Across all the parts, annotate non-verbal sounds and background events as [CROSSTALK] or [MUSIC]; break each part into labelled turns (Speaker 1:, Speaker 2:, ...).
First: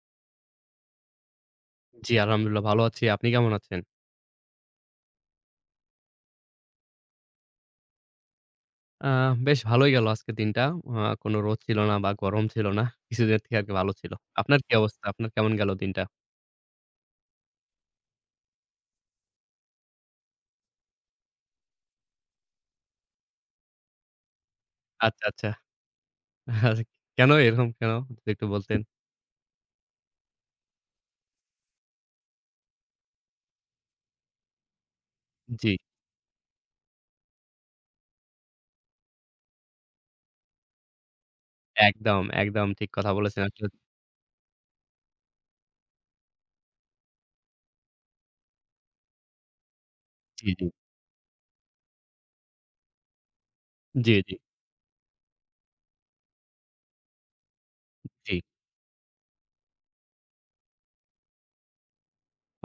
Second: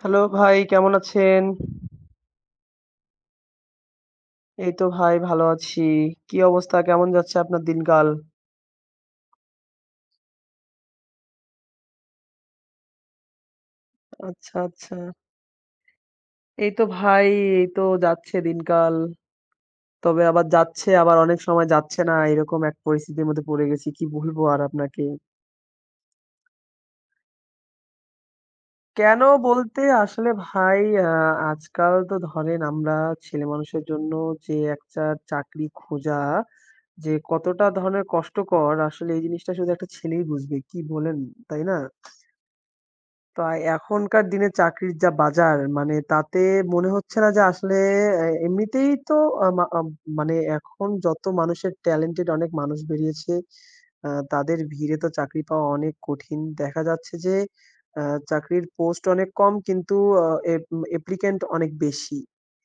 Speaker 1: Hello ভাই, কেমন আছেন?
Speaker 2: জি, আলহামদুলিল্লাহ ভালো আছি। আপনি কেমন আছেন?
Speaker 1: এই তো ভাই ভালো আছি। কি অবস্থা? কেমন যাচ্ছে আপনার দিনকাল?
Speaker 2: আ বেশ ভালোই গেল আজকের দিনটা। কোন রোদ ছিল না বা গরম ছিল না। কিছুদিনের থেকে আরকি ভালো ছিল।
Speaker 1: আচ্ছা,
Speaker 2: আপনার কি
Speaker 1: আচ্ছা।
Speaker 2: অবস্থা? আপনার কেমন গেল দিনটা?
Speaker 1: এই তো ভাই, এই তো যাচ্ছে দিনকাল। তবে আবার যাচ্ছে, আবার অনেক সময় যাচ্ছে না। এরকম এক পরিস্থিতির মধ্যে পড়ে গেছি। কি বলবো আর আপনাকে।
Speaker 2: আচ্ছা, আচ্ছা। [LAUGHS] আর কেন এরকম কেন? যদি একটু বলতেন।
Speaker 1: কেন বলতে আসলে ভাই আ আজকাল তো ধরেন আমরা ছেলেমানুষের জন্য যে একটা চাকরি
Speaker 2: জি,
Speaker 1: খোঁজা, যে কতটা ধরনের কষ্টকর আসলে এই জিনিসটা শুধু একটা ছেলেই বুঝবে। কি বলেন, তাই না?
Speaker 2: একদম, একদম ঠিক কথা বলেছেন।
Speaker 1: তা
Speaker 2: আসলে
Speaker 1: এখনকার দিনে চাকরির যা বাজার মানে তাতে মনে হচ্ছে না যে আসলে এ এমনিতেই তো আ মা আম মানে
Speaker 2: জি, জি।
Speaker 1: এখন যত মানুষের talented অনেক মানুষ বেরিয়েছে।
Speaker 2: জি, জি,
Speaker 1: তাদের ভিড়ে তো চাকরি পাওয়া অনেক কঠিন। দেখা যাচ্ছে যে আ
Speaker 2: জি।
Speaker 1: চাকরির পোস্ট অনেক কম কিন্তু আ এপ applicant অনেক বেশি।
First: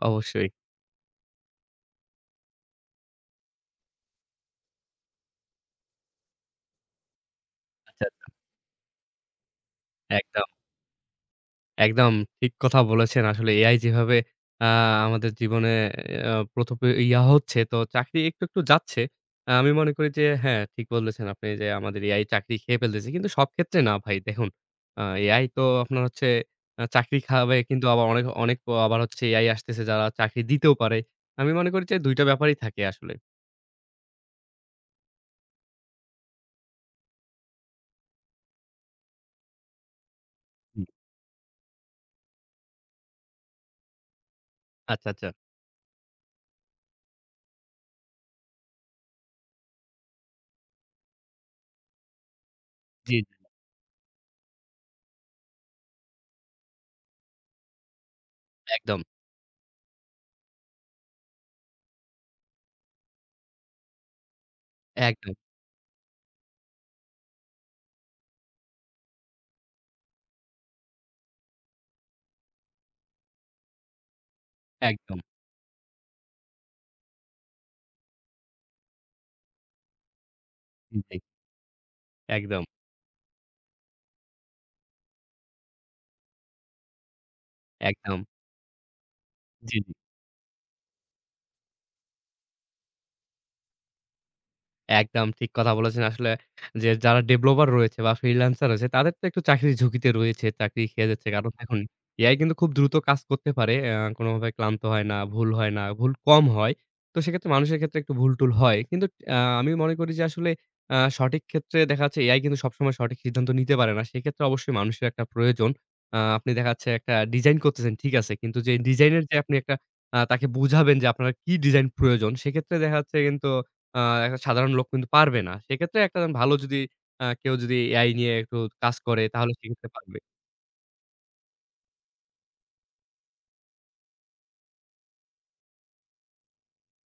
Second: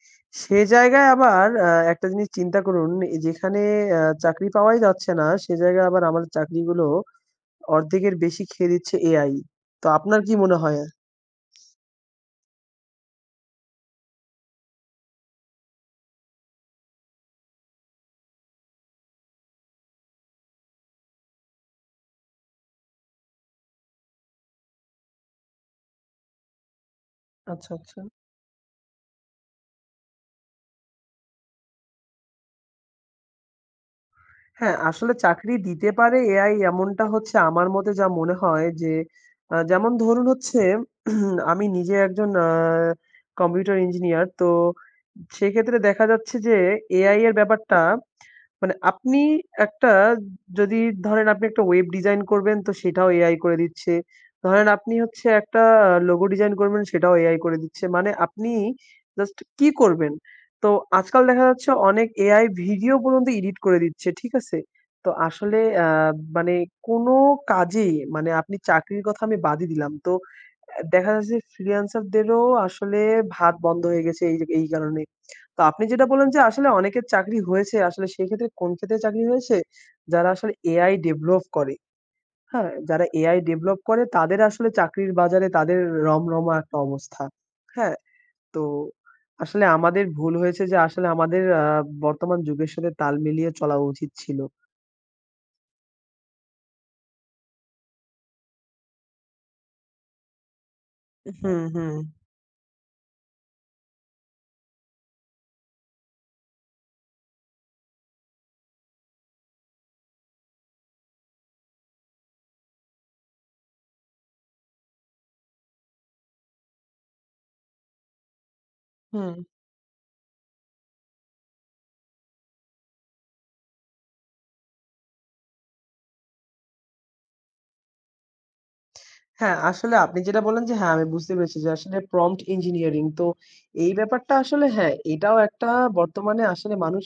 Speaker 2: অবশ্যই।
Speaker 1: সে জায়গায় আবার একটা জিনিস চিন্তা করুন এ যেখানে চাকরি পাওয়াই যাচ্ছে না, সে জায়গায় আবার আমাদের চাকরিগুলো
Speaker 2: আচ্ছা,
Speaker 1: অর্ধেকের
Speaker 2: আচ্ছা।
Speaker 1: বেশি খেয়ে দিচ্ছে AI। তো আপনার কি
Speaker 2: একদম।
Speaker 1: মনে হয়?
Speaker 2: একদম ঠিক কথা বলেছেন। আসলে এআই যেভাবে আ আমাদের জীবনে প্রথপে ইয়া হচ্ছে, তো চাকরি একটু, একটু যাচ্ছে। আমি মনে করি যে হ্যাঁ, ঠিক বলেছেন আপনি যে আমাদের এআই চাকরি খেয়ে ফেলতেছে। কিন্তু সব ক্ষেত্রে না ভাই দেখুন, এআই তো আপনার হচ্ছে চাকরি খাওয়াবে
Speaker 1: আচ্ছা,
Speaker 2: কিন্তু
Speaker 1: আচ্ছা।
Speaker 2: আবার অনেক, অনেক আবার হচ্ছে এআই আসতেছে যারা চাকরি দিতেও পারে। আমি মনে করি যে ২ টা ব্যাপারই থাকে আসলে।
Speaker 1: হ্যাঁ, আসলে চাকরি দিতে পারে এআই এমনটা হচ্ছে আমার মতে যা মনে হয় যে, যেমন ধরুন হচ্ছে
Speaker 2: হুম।
Speaker 1: [CLEARS THROAT] আমি নিজে একজন কম্পিউটার ইঞ্জিনিয়ার। তো
Speaker 2: আচ্ছা, আচ্ছা।
Speaker 1: সেক্ষেত্রে দেখা যাচ্ছে যে এআই এর ব্যাপারটা মানে আপনি একটা যদি ধরেন আপনি একটা ওয়েব ডিজাইন করবেন তো সেটাও
Speaker 2: জি,
Speaker 1: এআই
Speaker 2: জি।
Speaker 1: করে দিচ্ছে। ধরেন আপনি হচ্ছে একটা লোগো ডিজাইন করবেন সেটাও এআই করে দিচ্ছে। মানে আপনি
Speaker 2: একদম,
Speaker 1: জাস্ট কি করবেন? তো আজকাল দেখা যাচ্ছে অনেক এআই ভিডিও পর্যন্ত এডিট করে দিচ্ছে। ঠিক আছে? তো
Speaker 2: একদম,
Speaker 1: আসলে আ মানে কোনো কাজেই মানে আপনি চাকরির কথা আমি বাদই দিলাম। তো দেখা যাচ্ছে যে ফ্রিল্যান্সারদেরও আসলে ভাত বন্ধ হয়ে গেছে এই যে এই কারণে।
Speaker 2: একদম।
Speaker 1: তো আপনি যেটা বললেন যে আসলে অনেকের চাকরি হয়েছে। আসলে সেক্ষেত্রে কোন ক্ষেত্রে চাকরি হয়েছে? যারা আসলে এআই
Speaker 2: জি, জি।
Speaker 1: ডেভেলপ করে,
Speaker 2: একদম,
Speaker 1: হ্যাঁ? যারা এআই ডেভেলপ করে তাদের আসলে চাকরির বাজারে তাদের রমরমা একটা অবস্থা। হ্যাঁ?
Speaker 2: একদম।
Speaker 1: তো আসলে
Speaker 2: জি, জি।
Speaker 1: আমাদের ভুল হয়েছে যে আসলে আমাদের বর্তমান যুগের সাথে তাল মিলিয়ে চলা উচিত ছিল।
Speaker 2: একদম ঠিক কথা বলেছেন আসলে যে যারা ডেভেলপার রয়েছে বা ফ্রিল্যান্সার রয়েছে তাদের তো একটু চাকরির ঝুঁকিতে রয়েছে। চাকরি খেয়ে যাচ্ছে। কারণ
Speaker 1: হুম,
Speaker 2: এখন
Speaker 1: হুম,
Speaker 2: এআই কিন্তু খুব দ্রুত কাজ করতে পারে। কোনোভাবে ক্লান্ত হয় না, ভুল হয় না, ভুল কম হয়। তো সেক্ষেত্রে মানুষের ক্ষেত্রে একটু ভুল-টুল হয়। কিন্তু আমি মনে করি যে আসলে সঠিক ক্ষেত্রে দেখা যাচ্ছে এআই কিন্তু সবসময় সঠিক সিদ্ধান্ত নিতে পারে না। সেক্ষেত্রে অবশ্যই মানুষের একটা প্রয়োজন। আপনি দেখা যাচ্ছে একটা ডিজাইন করতেছেন ঠিক আছে। কিন্তু যে ডিজাইনের যে
Speaker 1: হুম।
Speaker 2: আপনি একটা তাকে বুঝাবেন যে আপনার কি ডিজাইন প্রয়োজন সেক্ষেত্রে দেখা যাচ্ছে কিন্তু আ একটা সাধারণ লোক কিন্তু পারবে না। সেক্ষেত্রে একটা ভালো যদি কেউ যদি AI নিয়ে একটু কাজ করে তাহলে
Speaker 1: হ্যাঁ,
Speaker 2: সেক্ষেত্রে
Speaker 1: আসলে
Speaker 2: পারবে।
Speaker 1: আপনি যেটা বললেন যে হ্যাঁ, আমি বুঝতে পেরেছি যে আসলে prompt engineering তো এই ব্যাপারটা আসলে হ্যাঁ, এটাও একটা বর্তমানে আসলে মানুষ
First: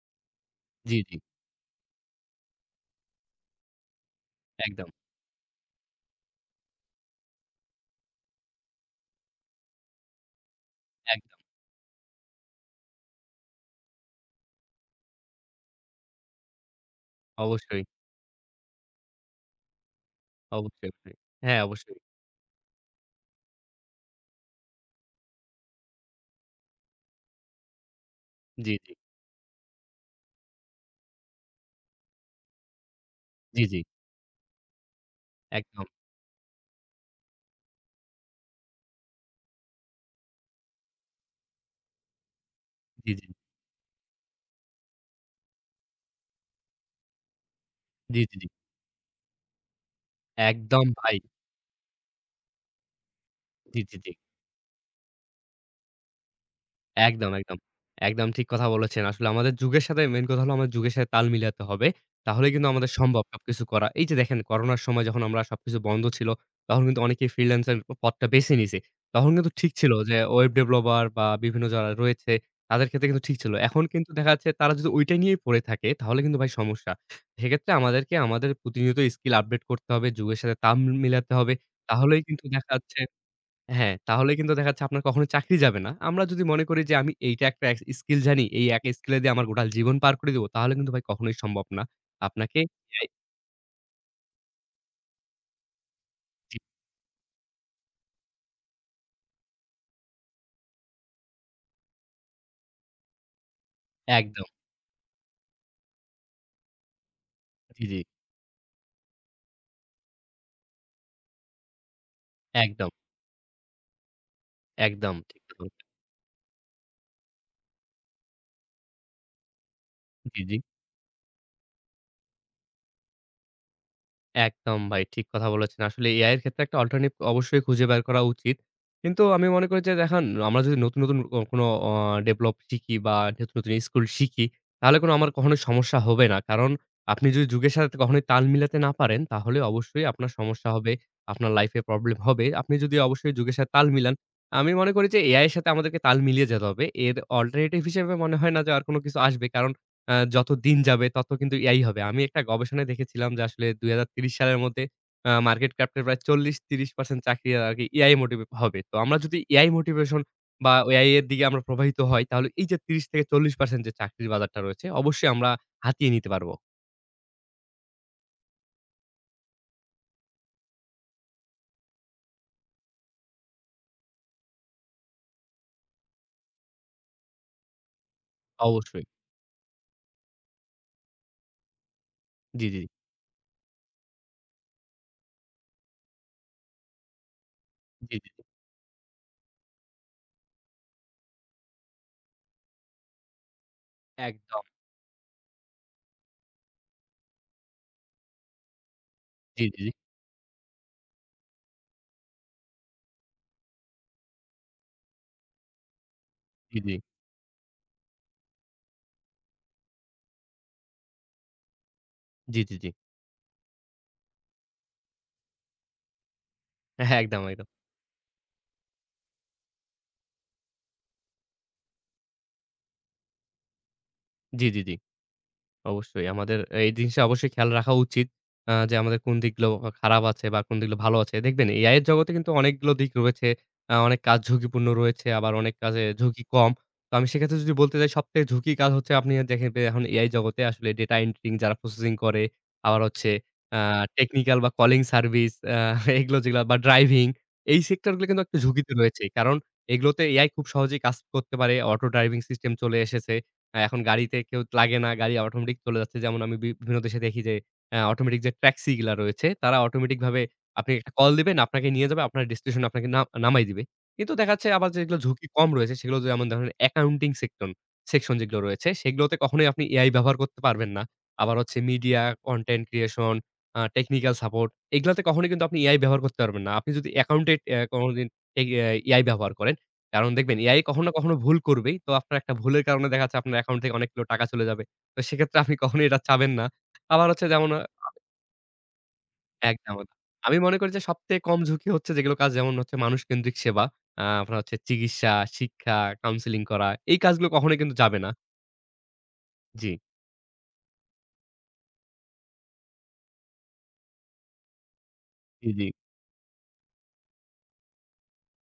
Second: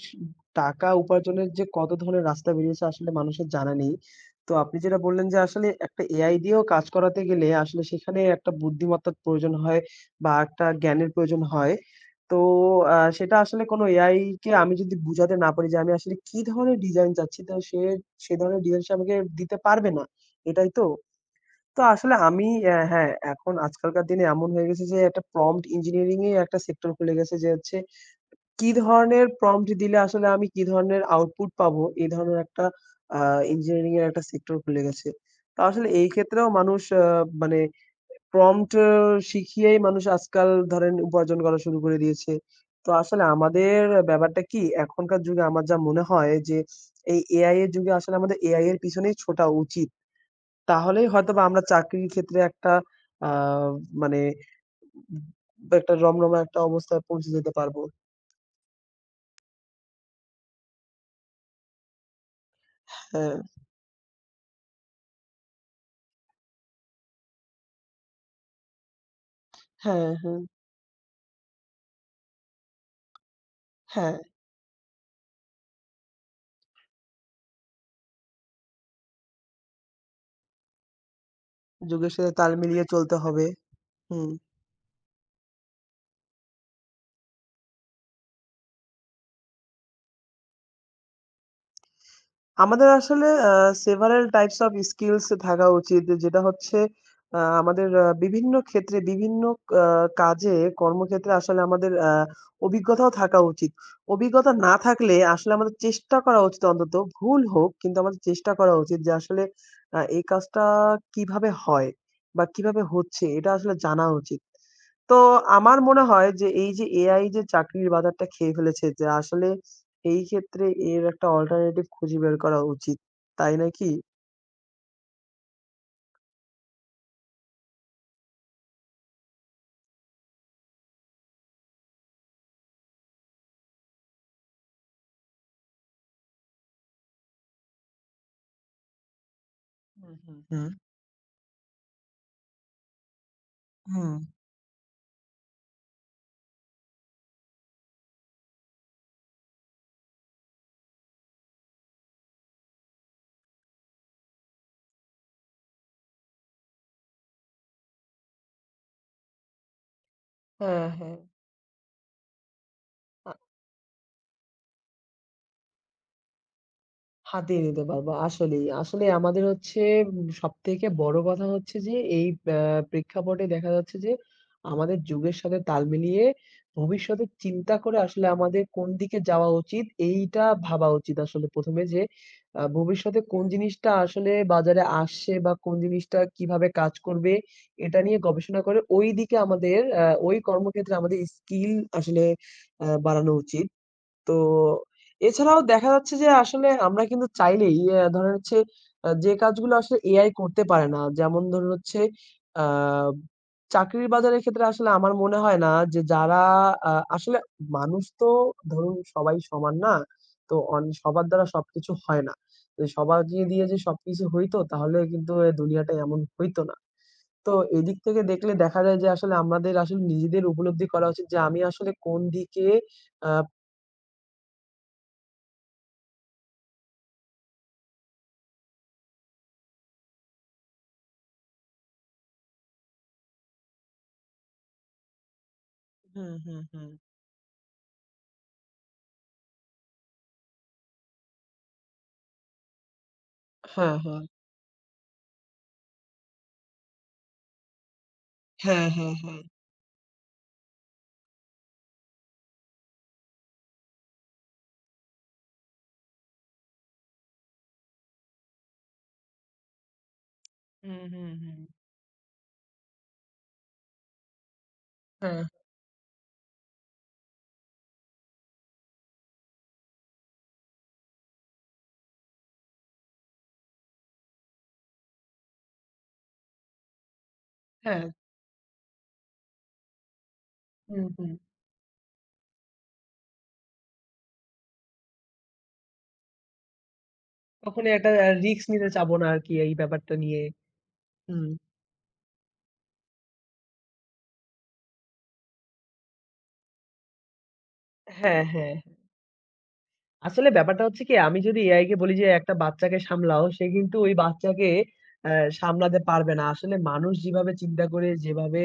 Speaker 1: টাকা
Speaker 2: জি, জি।
Speaker 1: উপার্জনের যে কত ধরনের রাস্তা বেরিয়েছে আসলে মানুষের জানা নেই। তো আপনি
Speaker 2: একদম,
Speaker 1: যেটা বললেন যে আসলে একটা AI দিয়েও কাজ করাতে গেলে আসলে সেখানে একটা বুদ্ধিমত্তার প্রয়োজন হয় বা একটা জ্ঞানের
Speaker 2: একদম।
Speaker 1: প্রয়োজন হয়। তো সেটা আসলে কোনো AI কে আমি যদি বুঝাতে না পারি যে আমি আসলে কি ধরনের ডিজাইন চাচ্ছি তো সে
Speaker 2: অবশ্যই,
Speaker 1: সে ধরনের ডিজাইন সে আমাকে দিতে পারবে না। এটাই তো?
Speaker 2: অবশ্যই, অবশ্যই। হ্যাঁ,
Speaker 1: তো
Speaker 2: অবশ্যই।
Speaker 1: আসলে আমি হ্যাঁ, এখন আজকালকার দিনে এমন হয়ে গেছে যে একটা প্রম্পট ইঞ্জিনিয়ারিং এ একটা সেক্টর খুলে গেছে যে হচ্ছে কি
Speaker 2: জি, জি,
Speaker 1: ধরনের প্রম্পট দিলে আসলে আমি কি ধরনের আউটপুট পাবো, এ ধরনের একটা আ
Speaker 2: জি, জি।
Speaker 1: ইঞ্জিনিয়ারিং এর একটা সেক্টর খুলে গেছে। তো
Speaker 2: একদম।
Speaker 1: আসলে এই ক্ষেত্রেও মানুষ মানে প্রম্পট শিখিয়েই মানুষ আজকাল ধরেন উপার্জন করা শুরু করে দিয়েছে। তো
Speaker 2: জি,
Speaker 1: আসলে
Speaker 2: জি,
Speaker 1: আমাদের ব্যাপারটা কি এখনকার যুগে আমার যা মনে হয় যে এই এআই এর যুগে আসলে
Speaker 2: জি, জি,
Speaker 1: আমাদের
Speaker 2: জি।
Speaker 1: এআই এর পিছনেই ছোটা উচিত।
Speaker 2: একদম
Speaker 1: তাহলেই
Speaker 2: ভাই।
Speaker 1: হয়তোবা আমরা চাকরির ক্ষেত্রে একটা আ
Speaker 2: জি, জি, জি।
Speaker 1: মানে একটা রমরমা একটা অবস্থায় পৌঁছে
Speaker 2: একদম,
Speaker 1: যেতে
Speaker 2: একদম।
Speaker 1: পারবো।
Speaker 2: একদম ঠিক কথা বলেছেন। আসলে আমাদের যুগের সাথে মেইন কথা হলো আমাদের যুগের সাথে তাল মিলাতে হবে। তাহলে কিন্তু আমাদের সম্ভব
Speaker 1: হ্যাঁ,
Speaker 2: সবকিছু করা। এই যে দেখেন করোনার সময় যখন আমরা সবকিছু বন্ধ ছিল, তখন কিন্তু অনেকেই ফ্রিল্যান্সার পথটা বেছে নিছে। তখন কিন্তু ঠিক ছিল
Speaker 1: হ্যাঁ,
Speaker 2: যে
Speaker 1: হ্যাঁ,
Speaker 2: ওয়েব ডেভেলপার বা বিভিন্ন যারা রয়েছে তাদের ক্ষেত্রে কিন্তু ঠিক ছিল। এখন কিন্তু
Speaker 1: হ্যাঁ,
Speaker 2: দেখা যাচ্ছে তারা যদি ওইটা নিয়েই পড়ে থাকে তাহলে কিন্তু ভাই সমস্যা। সেক্ষেত্রে আমাদেরকে আমাদের প্রতিনিয়ত স্কিল আপডেট করতে হবে, যুগের সাথে তাল মিলাতে হবে।
Speaker 1: যুগের
Speaker 2: তাহলেই
Speaker 1: সাথে
Speaker 2: কিন্তু
Speaker 1: তাল
Speaker 2: দেখা
Speaker 1: মিলিয়ে
Speaker 2: যাচ্ছে
Speaker 1: চলতে হবে।
Speaker 2: হ্যাঁ,
Speaker 1: হুম।
Speaker 2: তাহলে কিন্তু দেখা যাচ্ছে আপনার কখনো চাকরি যাবে না। আমরা যদি মনে করি যে আমি এইটা একটা স্কিল জানি, এই এক স্কিলে দিয়ে আমার গোটা জীবন পার করে দিবো, তাহলে কিন্তু ভাই কখনোই সম্ভব না। আপনাকে
Speaker 1: আমাদের
Speaker 2: এআই
Speaker 1: আসলে several types of skills থাকা উচিত। যেটা
Speaker 2: জি,
Speaker 1: হচ্ছে আমাদের বিভিন্ন ক্ষেত্রে বিভিন্ন আ কাজে কর্মক্ষেত্রে আসলে আমাদের অভিজ্ঞতাও থাকা উচিত।
Speaker 2: একদম।
Speaker 1: অভিজ্ঞতা না থাকলে আসলে আমাদের চেষ্টা করা উচিত অন্তত ভুল হোক
Speaker 2: জি, জি।
Speaker 1: কিন্তু আমাদের চেষ্টা করা উচিত যে আসলে এই কাজটা কিভাবে হয় বা কিভাবে
Speaker 2: একদম,
Speaker 1: হচ্ছে এটা আসলে জানা উচিত।
Speaker 2: একদম
Speaker 1: তো
Speaker 2: ঠিক কথা
Speaker 1: আমার
Speaker 2: বলেছেন।
Speaker 1: মনে হয় যে এই যে AI যে চাকরির বাজারটা খেয়ে ফেলেছে যে আসলে এই
Speaker 2: জি, জি।
Speaker 1: ক্ষেত্রে এর একটা অল্টারনেটিভ খুঁজে বের করা উচিত। তাই না কি?
Speaker 2: একদম ভাই ঠিক কথা বলেছেন। আসলে এআই এর ক্ষেত্রে একটা অল্টারনেটিভ অবশ্যই খুঁজে বের করা উচিত। কিন্তু আমি মনে করি যে দেখেন আমরা যদি নতুন, নতুন কোনো ডেভেলপ শিখি বা নতুন, নতুন স্কিল শিখি তাহলে কোনো আমার কখনোই সমস্যা হবে না। কারণ আপনি যদি যুগের সাথে কখনোই তাল মিলাতে না পারেন তাহলে অবশ্যই
Speaker 1: হুম,
Speaker 2: আপনার
Speaker 1: হুম, হুম,
Speaker 2: সমস্যা হবে, আপনার লাইফে প্রবলেম হবে। আপনি যদি অবশ্যই যুগের সাথে তাল মিলান,
Speaker 1: হুম।
Speaker 2: আমি মনে করি যে এআই এর সাথে আমাদেরকে তাল মিলিয়ে যেতে হবে। এর অল্টারনেটিভ হিসেবে মনে হয় না যে আর কোনো কিছু আসবে। কারণ যত দিন যাবে তত কিন্তু AI হবে। আমি একটা গবেষণায় দেখেছিলাম যে আসলে ২০৩০ সালের মধ্যে মার্কেট ক্যাপের প্রায় ৪০-৩০% চাকরি আরকি AI মোটিভে হবে। তো আমরা যদি AI মোটিভেশন বা
Speaker 1: হ্যাঁ,
Speaker 2: AI
Speaker 1: হ্যাঁ।
Speaker 2: এর দিকে আমরা প্রবাহিত হই তাহলে এই যে ৩০-৪০% যে চাকরির বাজারটা রয়েছে অবশ্যই আমরা হাতিয়ে নিতে পারব।
Speaker 1: হাতিয়ে নিতে পারবো। আসলেই, আসলে আমাদের হচ্ছে উম সবথেকে বড় কথা হচ্ছে যে এই আ প্রেক্ষাপটে দেখা যাচ্ছে যে আমাদের যুগের সাথে তাল মিলিয়ে ভবিষ্যতে চিন্তা করে আসলে আমাদের কোন
Speaker 2: অবশ্যই।
Speaker 1: দিকে যাওয়া উচিত এইটা ভাবা উচিত আসলে ১ম এ যে
Speaker 2: জি, জি,
Speaker 1: ভবিষ্যতে কোন জিনিসটা আসলে বাজারে আসছে বা কোন জিনিসটা কিভাবে কাজ করবে এটা
Speaker 2: জি,
Speaker 1: নিয়ে
Speaker 2: জি, জি।
Speaker 1: গবেষণা করে ওইদিকে আমাদের ওই কর্মক্ষেত্রে আমাদের স্কিল আসলে বাড়ানো উচিত। তো
Speaker 2: একদম।
Speaker 1: এছাড়াও দেখা যাচ্ছে যে আসলে আমরা কিন্তু চাইলেই ধরেন হচ্ছে যে
Speaker 2: জি,
Speaker 1: কাজগুলো
Speaker 2: জি,
Speaker 1: আসলে এআই করতে পারে না। যেমন ধরুন হচ্ছে আ চাকরির বাজারের ক্ষেত্রে আসলে আমার মনে হয় না যে যারা
Speaker 2: জি, জি, জি,
Speaker 1: আসলে মানুষ তো ধরুন সবাই সমান না। তো অন সবার দ্বারা সবকিছু হয় না।
Speaker 2: জি, জি।
Speaker 1: তো
Speaker 2: জি।
Speaker 1: সবাইকে দিয়ে যে সবকিছু হইতো তাহলে কিন্তু এ দুনিয়াটা এমন হইতো না।
Speaker 2: হ্যাঁ, একদম,
Speaker 1: তো
Speaker 2: একদম।
Speaker 1: এদিক থেকে দেখলে দেখা যায় যে আসলে আমাদের আসলে নিজেদের উপলব্ধি করা উচিত যে আমি আসলে কোন দিকে আ
Speaker 2: জি, জি, জি। অবশ্যই। আমাদের এই জিনিসটা অবশ্যই খেয়াল রাখা উচিত। যে আমাদের কোন দিকগুলো খারাপ আছে বা কোন দিকগুলো ভালো আছে। দেখবেন AI এর জগতে কিন্তু অনেকগুলো দিক রয়েছে। অনেক কাজ ঝুঁকিপূর্ণ রয়েছে, আবার অনেক কাজে
Speaker 1: হুম,
Speaker 2: ঝুঁকি
Speaker 1: হুম,
Speaker 2: কম।
Speaker 1: হুম।
Speaker 2: তো আমি সেক্ষেত্রে যদি বলতে যাই সবথেকে ঝুঁকি কাজ হচ্ছে আপনি দেখেন যে এখন AI জগতে আসলে ডেটা এন্ট্রিং যারা প্রসেসিং করে, আবার হচ্ছে আ
Speaker 1: হ্যাঁ, হ্যাঁ।
Speaker 2: টেকনিক্যাল বা কলিং সার্ভিস এগুলো যেগুলা বা ড্রাইভিং এই সেক্টর গুলো কিন্তু একটা
Speaker 1: হ্যাঁ,
Speaker 2: ঝুঁকিতে
Speaker 1: হ্যাঁ,
Speaker 2: রয়েছে।
Speaker 1: হ্যাঁ।
Speaker 2: কারণ এগুলোতে AI খুব সহজেই কাজ করতে পারে। অটো ড্রাইভিং সিস্টেম চলে এসেছে। হ্যাঁ, এখন গাড়িতে কেউ লাগে না। গাড়ি অটোমেটিক চলে যাচ্ছে। যেমন আমি বিভিন্ন দেশে দেখি যে অটোমেটিক যে ট্যাক্সি গুলা রয়েছে তারা অটোমেটিক ভাবে আপনি
Speaker 1: হুম,
Speaker 2: একটা
Speaker 1: হুম,
Speaker 2: কল দিবেন,
Speaker 1: হুম।
Speaker 2: আপনাকে নিয়ে যাবে, আপনার ডেস্টিনেশন আপনাকে না নামায় দিবে। কিন্তু দেখা যাচ্ছে আবার যেগুলো
Speaker 1: হ্যাঁ।
Speaker 2: ঝুঁকি কম রয়েছে সেগুলো যেমন ধরেন অ্যাকাউন্টিং সেকশন যেগুলো রয়েছে সেগুলোতে কখনোই আপনি এআই ব্যবহার করতে পারবেন না। আবার হচ্ছে media, content creation, technical support এগুলাতে কখনোই কিন্তু আপনি এআই ব্যবহার করতে পারবেন না। আপনি যদি অ্যাকাউন্টেন্ট
Speaker 1: হ্যাঁ,
Speaker 2: কোনদিন এ এআই ব্যবহার করেন কারণ দেখবেন এআই কখনো
Speaker 1: হুম,
Speaker 2: না
Speaker 1: হুম।
Speaker 2: কখনো ভুল করবেই। তো আপনার একটা ভুলের কারণে দেখা যাচ্ছে আপনার অ্যাকাউন্ট থেকে অনেকগুলো টাকা চলে যাবে। তো সেক্ষেত্রে আপনি কখনোই এটা চাবেন না। আবার হচ্ছে যেমন
Speaker 1: কখনোই একটা রিস্ক নিতে চাবো না আরকি এই
Speaker 2: একদম না।
Speaker 1: ব্যাপারটা নিয়ে।
Speaker 2: আমি মনে করি যে সবথেকে
Speaker 1: হুম।
Speaker 2: কম ঝুঁকি হচ্ছে যেগুলো কাজ যেমন হচ্ছে মানুষকেন্দ্রিক সেবা। আপনার হচ্ছে চিকিৎসা, শিক্ষা, কাউন্সেলিং করা এই কাজগুলো কখনোই কিন্তু যাবে না।
Speaker 1: হ্যাঁ, হ্যাঁ।
Speaker 2: জি।
Speaker 1: আসলে ব্যাপারটা হচ্ছে কি আমি যদি এআই কে বলি যে একটা বাচ্চাকে সামলাও সে কিন্তু ওই বাচ্চাকে
Speaker 2: জি, জি।
Speaker 1: সামলাতে পারবে না। আসলে মানুষ যেভাবে চিন্তা করে যেভাবে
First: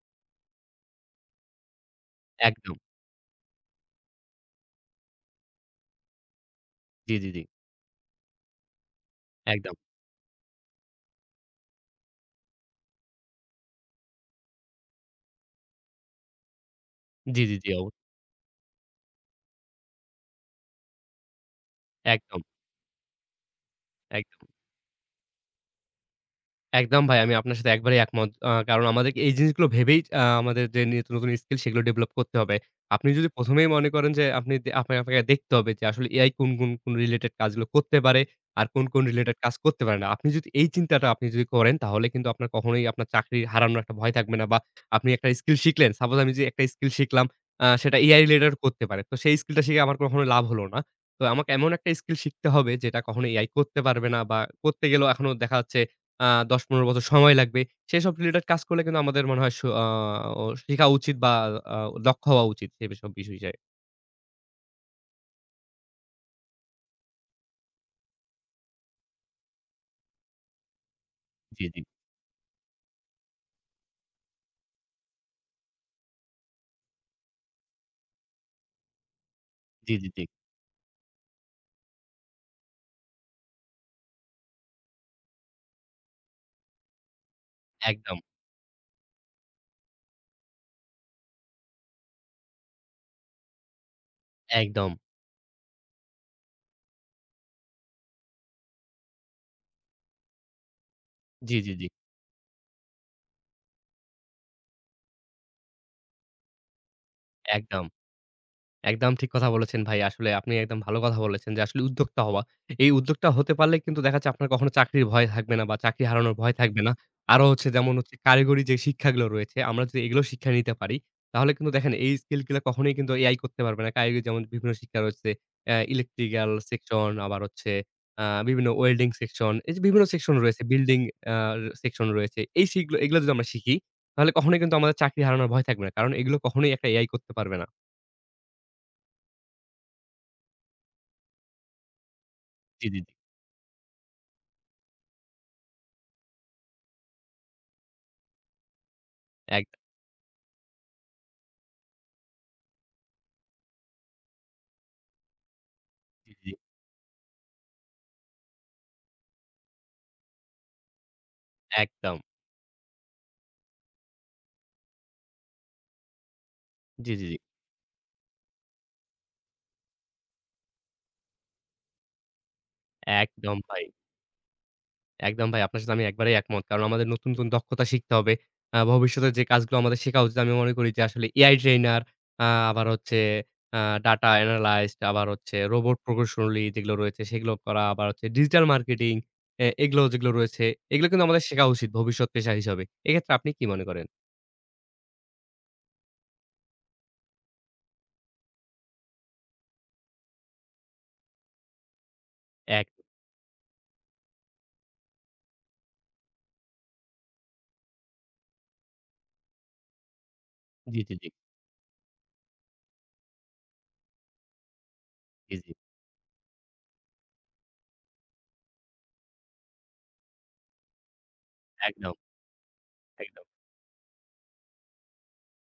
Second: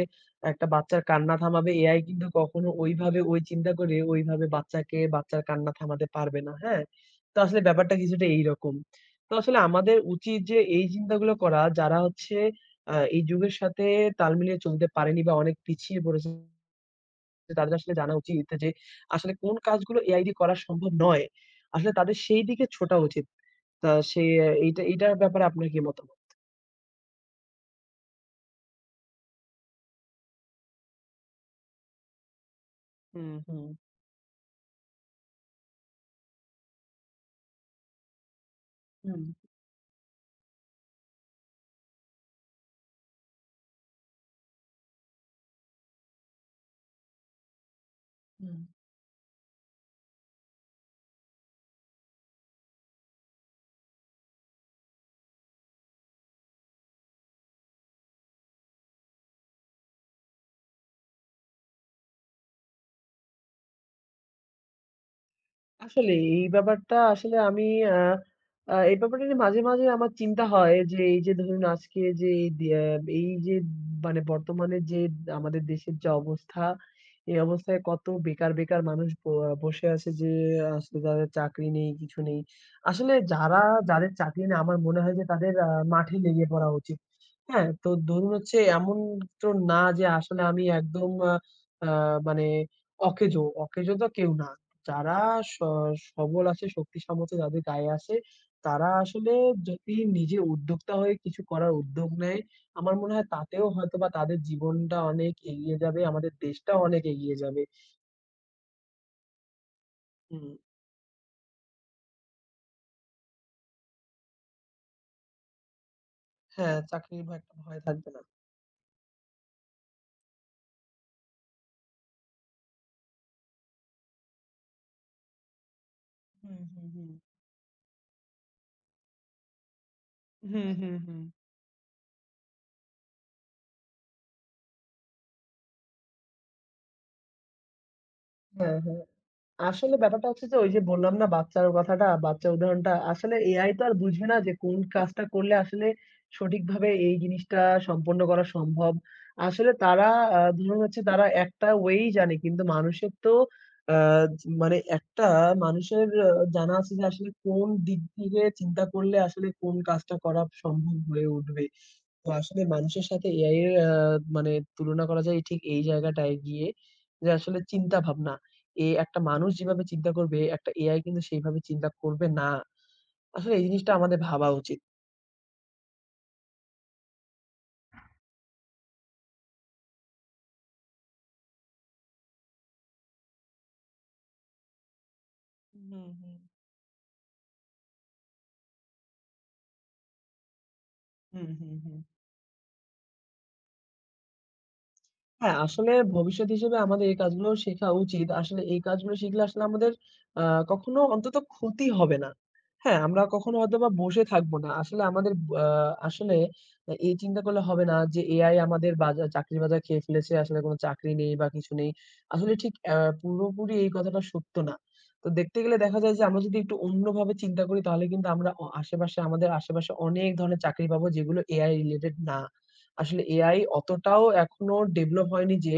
Speaker 1: একটা বাচ্চার কান্না থামাবে এআই কিন্তু কখনো
Speaker 2: একদম।
Speaker 1: ওইভাবে ওই চিন্তা করে ওইভাবে বাচ্চাকে বাচ্চার কান্না থামাতে পারবে না। হ্যাঁ?
Speaker 2: জি, জি,
Speaker 1: তো
Speaker 2: জি।
Speaker 1: আসলে ব্যাপারটা কিছুটা এইরকম। তো আসলে
Speaker 2: একদম।
Speaker 1: আমাদের উচিত যে এই চিন্তাগুলো করা যারা হচ্ছে এই যুগের সাথে তাল মিলিয়ে চলতে পারেনি বা অনেক পিছিয়ে পড়েছে
Speaker 2: জি,
Speaker 1: যে
Speaker 2: জি, জি।
Speaker 1: তাদের আসলে জানা উচিত যে আসলে কোন কাজগুলো এআই দিয়ে করা সম্ভব নয়। আসলে তাদের
Speaker 2: একদম,
Speaker 1: সেই দিকে ছোটা উচিত। তা সে
Speaker 2: একদম।
Speaker 1: এইটা এইটার ব্যাপারে আপনার কি মতামত?
Speaker 2: একদম ভাই আমি আপনার সাথে একবারেই একমত। কারণ আমাদেরকে এই জিনিসগুলো ভেবেই আমাদের যে নিত্য নতুন স্কিল সেগুলো ডেভেলপ করতে হবে। আপনি যদি
Speaker 1: হুম,
Speaker 2: ১ম
Speaker 1: হুম,
Speaker 2: এই মনে করেন যে আপনি আপনি আপনাকে দেখতে হবে যে আসলে এআই কোন, কোন, কোন রিলেটেড কাজগুলো করতে পারে আর কোন, কোন
Speaker 1: হুম,
Speaker 2: রিলেটেড কাজ করতে পারে না। আপনি যদি এই চিন্তাটা আপনি যদি করেন তাহলে কিন্তু আপনার কখনোই আপনার চাকরি হারানোর একটা ভয় থাকবে না বা আপনি একটা স্কিল শিখলেন। সাপোজ আমি যে একটা স্কিল শিখলাম সেটা এআই রিলেটেড
Speaker 1: হুম।
Speaker 2: করতে পারে। তো সেই স্কিলটা শিখে আমার কখনো লাভ হলো না। তো আমাকে এমন একটা স্কিল শিখতে হবে যেটা কখনো এআই করতে পারবে না বা করতে গেলেও এখনো দেখা যাচ্ছে আ ১০-১৫ বছর সময় লাগবে। সেসব রিলেটেড কাজ করলে কিন্তু আমাদের মনে হয় স আ ও শেখা উচিত বা আ দক্ষ হওয়া উচিত সে বিষয় বিষয়ে।
Speaker 1: আসলে এই ব্যাপারটা আসলে আমি আ আ এই ব্যাপারটা নিয়ে মাঝে, মাঝে আমার চিন্তা হয় যে এই যে ধরুন
Speaker 2: জি, জি।
Speaker 1: আজকে যে এই দ্যা এই যে মানে বর্তমানে যে আমাদের দেশের যে অবস্থা, এই অবস্থায় কত বেকার, বেকার মানুষ ব বসে
Speaker 2: জি, জি,
Speaker 1: আছে
Speaker 2: জি।
Speaker 1: যে আসলে যাদের চাকরি নেই, কিছু নেই। আসলে যারা যাদের চাকরি নেই আমার মনে হয় যে তাদের মাঠে লেগে পড়া উচিত। হ্যাঁ? তো
Speaker 2: একদম,
Speaker 1: ধরুন হচ্ছে এমন তো না যে আসলে আমি একদম আ আ মানে অকেজো, অকেজো তো কেউ না।
Speaker 2: একদম।
Speaker 1: যারা স সবল আছে, শক্তি সামর্থ্য যাদের গায়ে আছে, তারা আসলে যদি নিজে উদ্যোক্তা হয়ে কিছু
Speaker 2: জি, জি,
Speaker 1: করার
Speaker 2: জি।
Speaker 1: উদ্যোগ নেয়, আমার মনে হয় তাতেও হয়তোবা তাদের জীবনটা অনেক এগিয়ে যাবে, আমাদের দেশটাও অনেক এগিয়ে যাবে।
Speaker 2: একদম। একদম ঠিক কথা বলেছেন ভাই। আসলে
Speaker 1: হুম,
Speaker 2: আপনি একদম ভালো কথা বলেছেন যে আসলে উদ্যোক্তা হওয়া। এই উদ্যোক্তা হতে পারলে কিন্তু দেখা যাচ্ছে আপনার কখনো চাকরির ভয় থাকবে না বা চাকরি হারানোর ভয়
Speaker 1: হ্যাঁ,
Speaker 2: থাকবে না।
Speaker 1: চাকরির ভয়
Speaker 2: আরো
Speaker 1: একটা
Speaker 2: হচ্ছে
Speaker 1: ভয়
Speaker 2: যেমন
Speaker 1: থাকবে
Speaker 2: হচ্ছে
Speaker 1: না।
Speaker 2: কারিগরি যে শিক্ষাগুলো রয়েছে আমরা যদি এগুলো শিক্ষা নিতে পারি, তাহলে কিন্তু দেখেন এই স্কিল গুলা কখনোই কিন্তু AI করতে পারবে না। কারিগরি যেমন বিভিন্ন শিক্ষা রয়েছে ইলেকট্রিক্যাল
Speaker 1: হুম, হুম,
Speaker 2: সেকশন
Speaker 1: হুম।
Speaker 2: আবার হচ্ছে বিভিন্ন ওয়েল্ডিং সেকশন এই যে বিভিন্ন সেকশন রয়েছে
Speaker 1: হুম, হুম,
Speaker 2: বিল্ডিং
Speaker 1: হুম।
Speaker 2: আ সেকশন রয়েছে। এই শিখগুলো এগুলো যদি আমরা শিখি তাহলে কখনোই কিন্তু আমাদের চাকরি হারানোর ভয় থাকবে না। কারণ এগুলো কখনোই একটা AI করতে পারবে না।
Speaker 1: হ্যাঁ, হ্যাঁ। আসলে ব্যাপারটা হচ্ছে যে ওই যে বললাম না বাচ্চার কথাটা, বাচ্চার
Speaker 2: জি,
Speaker 1: উদাহরণটা।
Speaker 2: জি, জি।
Speaker 1: আসলে AI তো আর বুঝবে না যে কোন কাজটা করলে আসলে সঠিকভাবে এই জিনিসটা সম্পন্ন করা সম্ভব।
Speaker 2: এক
Speaker 1: আসলে তারা ধরুন হচ্ছে তারা একটা ওয়েই জানে। কিন্তু মানুষের তো আ মানে একটা মানুষের
Speaker 2: জি, জি,
Speaker 1: জানা আছে যে আসলে কোন দিক থেকে চিন্তা করলে আসলে কোন কাজটা করা সম্ভব হয়ে উঠবে।
Speaker 2: একদম।
Speaker 1: তো আসলে মানুষের সাথে এআই এর মানে তুলনা করা যায় ঠিক এই জায়গাটায় গিয়ে
Speaker 2: জি, জি,
Speaker 1: যে
Speaker 2: জি।
Speaker 1: আসলে চিন্তা ভাবনা। এ একটা মানুষ যেভাবে চিন্তা করবে, একটা এআই কিন্তু সেইভাবে চিন্তা করবে না। আসলে
Speaker 2: একদম
Speaker 1: এই
Speaker 2: ভাই।
Speaker 1: জিনিসটা আমাদের ভাবা উচিত।
Speaker 2: একদম ভাই আপনার সাথে আমি একবারেই একমত। কারণ আমাদের নতুন, নতুন দক্ষতা শিখতে হবে। ভবিষ্যতে যে কাজগুলো আমাদের শেখা উচিত আমি মনে করি যে আসলে AI ট্রেইনার আ আবার হচ্ছে আ ডাটা অ্যানালাইস্ট আবার হচ্ছে
Speaker 1: হুম,
Speaker 2: রোবট
Speaker 1: হুম।
Speaker 2: প্রকৌশলী যেগুলো রয়েছে সেগুলো করা, আবার হচ্ছে ডিজিটাল মার্কেটিং এগুলো যেগুলো রয়েছে এগুলো কিন্তু আমাদের
Speaker 1: হুম,
Speaker 2: শেখা
Speaker 1: হুম,
Speaker 2: উচিত
Speaker 1: হুম।
Speaker 2: ভবিষ্যৎ পেশা হিসাবে। এক্ষেত্রে আপনি কি মনে করেন?
Speaker 1: হ্যাঁ, আসলে ভবিষ্যৎ হিসেবে আমাদের এই কাজগুলো শেখা উচিত। আসলে এই কাজগুলো শিখলে আসলে আমাদের আ কখনো অন্তত ক্ষতি হবে না।
Speaker 2: এক
Speaker 1: হ্যাঁ, আমরা কখনো হয়তোবা বসে থাকবো না। আসলে আমাদের আ আসলে এই চিন্তা করলে হবে না যে AI আমাদের বাজার চাকরির বাজার খেয়ে ফেলেছে। আসলে কোনো
Speaker 2: জি,
Speaker 1: চাকরি
Speaker 2: জি, জি,
Speaker 1: নেই বা কিছু নেই। আসলে ঠিক পুরোপুরি এই কথাটা সত্য না। তো
Speaker 2: জি,
Speaker 1: দেখতে
Speaker 2: জি।
Speaker 1: গেলে দেখা যায় যে আমরা যদি একটু অন্যভাবে চিন্তা করি তাহলে কিন্তু আমরা অ আশেপাশে আমাদের আশেপাশে অনেক ধরনের চাকরি পাবো যেগুলো AI
Speaker 2: একদম,
Speaker 1: related না। আসলে
Speaker 2: একদম।
Speaker 1: এআই অতটাও এখনো ডেভেলপ হয়নি যে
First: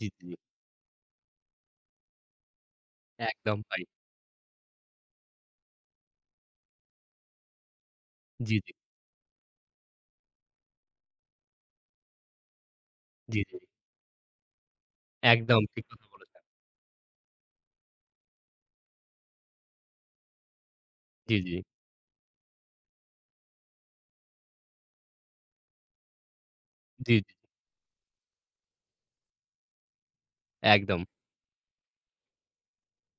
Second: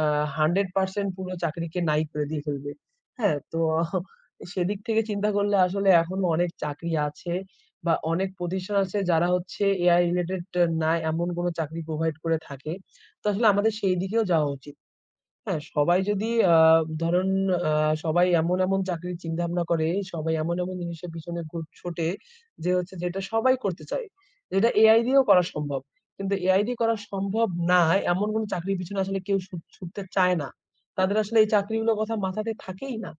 Speaker 1: আ
Speaker 2: জি, জি।
Speaker 1: 100% পুরো চাকরিকে নাই করে দিয়ে ফেলবে। হ্যাঁ?
Speaker 2: একদম
Speaker 1: তো
Speaker 2: ভাই।
Speaker 1: [LAUGHS] সেদিক থেকে চিন্তা করলে আসলে এখনো অনেক চাকরি আছে বা অনেক
Speaker 2: জি, জি,
Speaker 1: প্রতিষ্ঠান আছে যারা হচ্ছে এআই রিলেটেড না এমন কোনো চাকরি প্রোভাইড করে থাকে। তো
Speaker 2: জি,
Speaker 1: আসলে
Speaker 2: জি, জি।
Speaker 1: আমাদের সেই দিকেও যাওয়া উচিত।
Speaker 2: একদম
Speaker 1: হ্যাঁ,
Speaker 2: ঠিক
Speaker 1: সবাই
Speaker 2: কথা
Speaker 1: যদি
Speaker 2: বলেছেন।
Speaker 1: আ ধরুন আ সবাই এমন, এমন চাকরির চিন্তাভাবনা করে, সবাই এমন, এমন জিনিসের
Speaker 2: জি,
Speaker 1: পিছনে
Speaker 2: জি।
Speaker 1: ঘু ছোটে যে হচ্ছে যেটা সবাই করতে চায়। যেটা AI দিয়েও করা সম্ভব। কিন্তু AI দিয়ে করা
Speaker 2: জি, জি।
Speaker 1: সম্ভব না, এমন কোন চাকরির পিছনে আসলে কেউ ছুট ছুটতে চায় না।
Speaker 2: একদম,
Speaker 1: তাদের আসলে এই চাকরিগুলোর কথা মাথাতে থাকেই না।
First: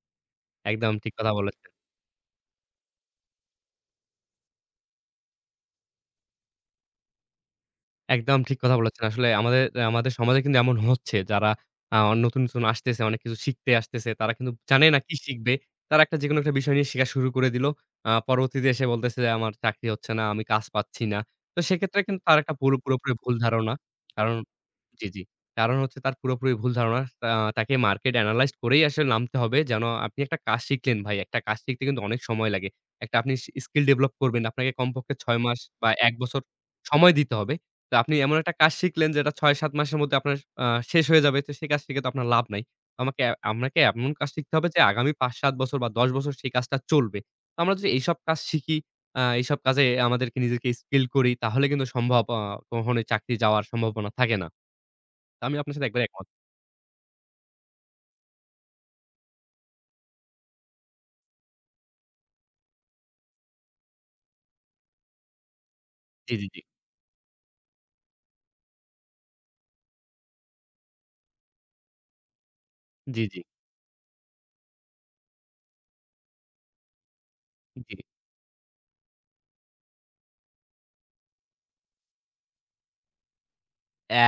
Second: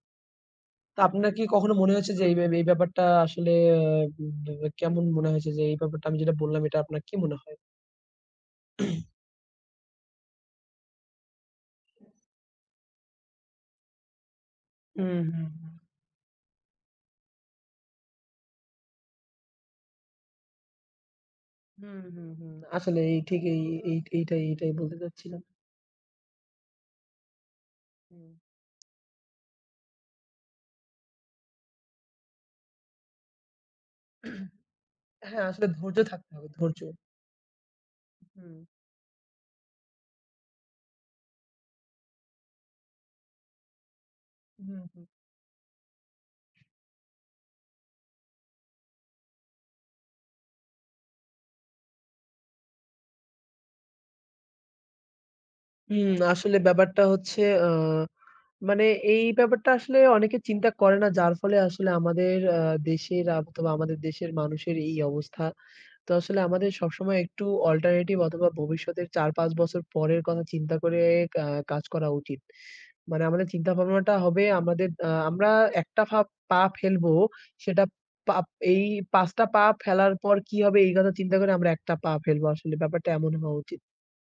Speaker 2: একদম
Speaker 1: তো
Speaker 2: ঠিক
Speaker 1: আপনার
Speaker 2: কথা
Speaker 1: কি
Speaker 2: বলেছেন।
Speaker 1: কখনো মনে হয়েছে যে এই ব্যা এই ব্যাপারটা আসলে আ কেমন মনে হয়েছে যে এই ব্যাপারটা আমি যেটা বললাম এটা আপনার কি মনে হয়?
Speaker 2: একদম ঠিক কথা বলেছেন। আসলে আমাদের আমাদের সমাজে কিন্তু এমন হচ্ছে যারা আ নতুন, নতুন আসতেছে, অনেক কিছু শিখতে আসতেছে। তারা কিন্তু জানে না কি
Speaker 1: হুম, হুম,
Speaker 2: শিখবে।
Speaker 1: হুম,
Speaker 2: তারা একটা যেকোনো একটা বিষয় নিয়ে শিখা শুরু করে দিল। পরবর্তীতে এসে বলতেছে যে, "আমার চাকরি হচ্ছে না, আমি কাজ পাচ্ছি না।" তো
Speaker 1: হুম,
Speaker 2: সেক্ষেত্রে কিন্তু
Speaker 1: হুম,
Speaker 2: তার একটা
Speaker 1: হুম।
Speaker 2: পুরো
Speaker 1: আসলে
Speaker 2: পুরোপুরি
Speaker 1: এই
Speaker 2: ভুল
Speaker 1: ঠিক এই
Speaker 2: ধারণা।
Speaker 1: এই
Speaker 2: কারণ
Speaker 1: এইটাই, এইটাই বলতে
Speaker 2: জি, জি।
Speaker 1: চাচ্ছিলাম।
Speaker 2: কারণ হচ্ছে তার পুরোপুরি ভুল ধারণা। তাকে মার্কেট
Speaker 1: হুম।
Speaker 2: এনালাইজ করেই আসলে নামতে হবে। যেন আপনি একটা কাজ শিখলেন ভাই। একটা কাজ শিখতে কিন্তু অনেক সময় লাগে। একটা আপনি স্কিল ডেভেলপ করবেন। আপনাকে কমপক্ষে ৬
Speaker 1: হ্যাঁ,
Speaker 2: মাস
Speaker 1: আসলে
Speaker 2: বা
Speaker 1: ধৈর্য
Speaker 2: ১
Speaker 1: থাকতে
Speaker 2: বছর
Speaker 1: হবে, ধৈর্য।
Speaker 2: সময় দিতে হবে। তো আপনি এমন একটা
Speaker 1: হুম,
Speaker 2: কাজ শিখলেন যেটা ৬-৭ মাসের মধ্যে আপনার আ শেষ হয়ে যাবে। তো সেই কাজ শিখে তো আপনার লাভ নাই। আমাকে আপনাকে এমন কাজ শিখতে হবে
Speaker 1: হুম,
Speaker 2: যে
Speaker 1: হুম।
Speaker 2: আগামী ৫-৭ বছর বা ১০ বছর সেই কাজটা চলবে। তো আমরা যদি এইসব কাজ শিখি, এইসব কাজে আমাদেরকে নিজেকে স্কিল করি তাহলে কিন্তু সম্ভব কখনোই চাকরি যাওয়ার সম্ভাবনা থাকে না। তো আমি আপনার সাথে একবারে
Speaker 1: হুম,
Speaker 2: একমত।
Speaker 1: আসলে ব্যাপারটা হচ্ছে আ মানে এই ব্যাপারটা আসলে অনেকে চিন্তা করে না যার ফলে আসলে আমাদের দেশের আ- অথবা আমাদের দেশের মানুষের এই অবস্থা। তো
Speaker 2: জি,
Speaker 1: আসলে
Speaker 2: জি, জি।
Speaker 1: আমাদের সবসময় একটু অল্টারনেটিভ অথবা ভবিষ্যতের ৪-৫ বছর পরের কথা চিন্তা করে আ কাজ করা উচিত।
Speaker 2: জি,
Speaker 1: মানে
Speaker 2: জি।
Speaker 1: আমাদের চিন্তাভাবনাটা হবে আমাদের আমরা একটা ফা পা ফেলবো, সেটা
Speaker 2: জি।
Speaker 1: পা এই ৫ টা পা ফেলার পর কি হবে এই কথা চিন্তা করে আমরা একটা পা ফেলবো আসলে ব্যাপারটা এমন হওয়া উচিত।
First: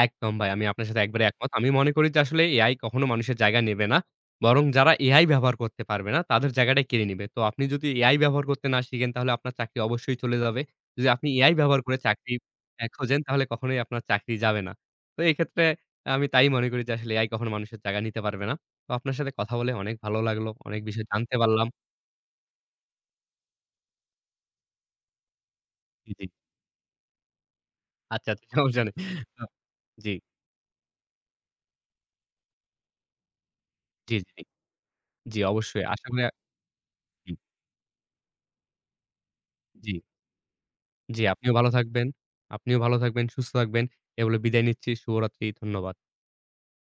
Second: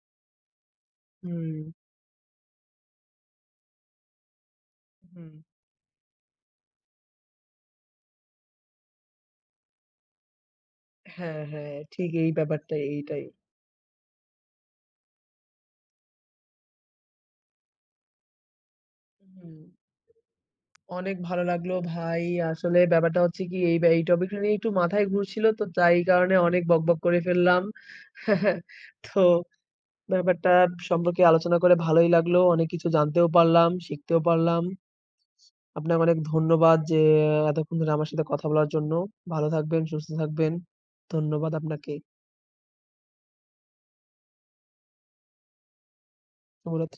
Speaker 2: একদম ভাই। আমি আপনার সাথে একবারে একমত।
Speaker 1: হুম,
Speaker 2: আমি মনে করি যে আসলে এআই কখনো মানুষের জায়গা নেবে না। বরং যারা এআই
Speaker 1: হুম।
Speaker 2: ব্যবহার করতে পারবে না তাদের জায়গাটাই কেড়ে নিবে। তো আপনি যদি এআই ব্যবহার করতে না শিখেন তাহলে আপনার চাকরি অবশ্যই চলে যাবে। যদি আপনি
Speaker 1: হ্যাঁ,
Speaker 2: এআই
Speaker 1: হ্যাঁ,
Speaker 2: ব্যবহার করে
Speaker 1: ঠিক এই
Speaker 2: চাকরি
Speaker 1: ব্যাপারটা
Speaker 2: খোঁজেন
Speaker 1: এইটাই।
Speaker 2: তাহলে কখনোই আপনার চাকরি যাবে না। তো এক্ষেত্রে আমি তাই মনে করি যে আসলে এআই কখনো মানুষের জায়গা নিতে পারবে না। তো আপনার সাথে কথা
Speaker 1: হুম,
Speaker 2: বলে অনেক ভালো লাগলো। অনেক বিষয়
Speaker 1: অনেক
Speaker 2: জানতে
Speaker 1: ভালো
Speaker 2: পারলাম।
Speaker 1: লাগলো ভাই। আসলে ব্যাপারটা হচ্ছে কি এই ব্যা এই টপিকটা নিয়ে একটু মাথায় ঘুরছিল তো তাই
Speaker 2: জি, জি।
Speaker 1: কারণে অনেক বকবক করে ফেললাম।
Speaker 2: আচ্ছা,
Speaker 1: [LAUGHS]
Speaker 2: আচ্ছা সমস্যা নেই।
Speaker 1: তো
Speaker 2: তো জি,
Speaker 1: ব্যাপারটা সম্পর্কে আলোচনা করে ভালোই লাগলো। অনেক কিছু জানতেও পারলাম,
Speaker 2: জি,
Speaker 1: শিখতেও
Speaker 2: জি,
Speaker 1: পারলাম।
Speaker 2: জি অবশ্যই।
Speaker 1: আপনাকে
Speaker 2: আশা
Speaker 1: অনেক
Speaker 2: করি
Speaker 1: ধন্যবাদ যে
Speaker 2: হুম।
Speaker 1: এতক্ষণ ধরে আমার সাথে কথা বলার জন্য। ভালো থাকবেন,
Speaker 2: জি।
Speaker 1: সুস্থ থাকবেন।
Speaker 2: জি, আপনিও
Speaker 1: ধন্যবাদ
Speaker 2: ভালো
Speaker 1: আপনাকে।
Speaker 2: থাকবেন। আপনিও ভালো থাকবেন, সুস্থ থাকবেন। এ বলে বিদায় নিচ্ছি। শুভরাত্রি। ধন্যবাদ।
Speaker 1: শুভরাত্রি।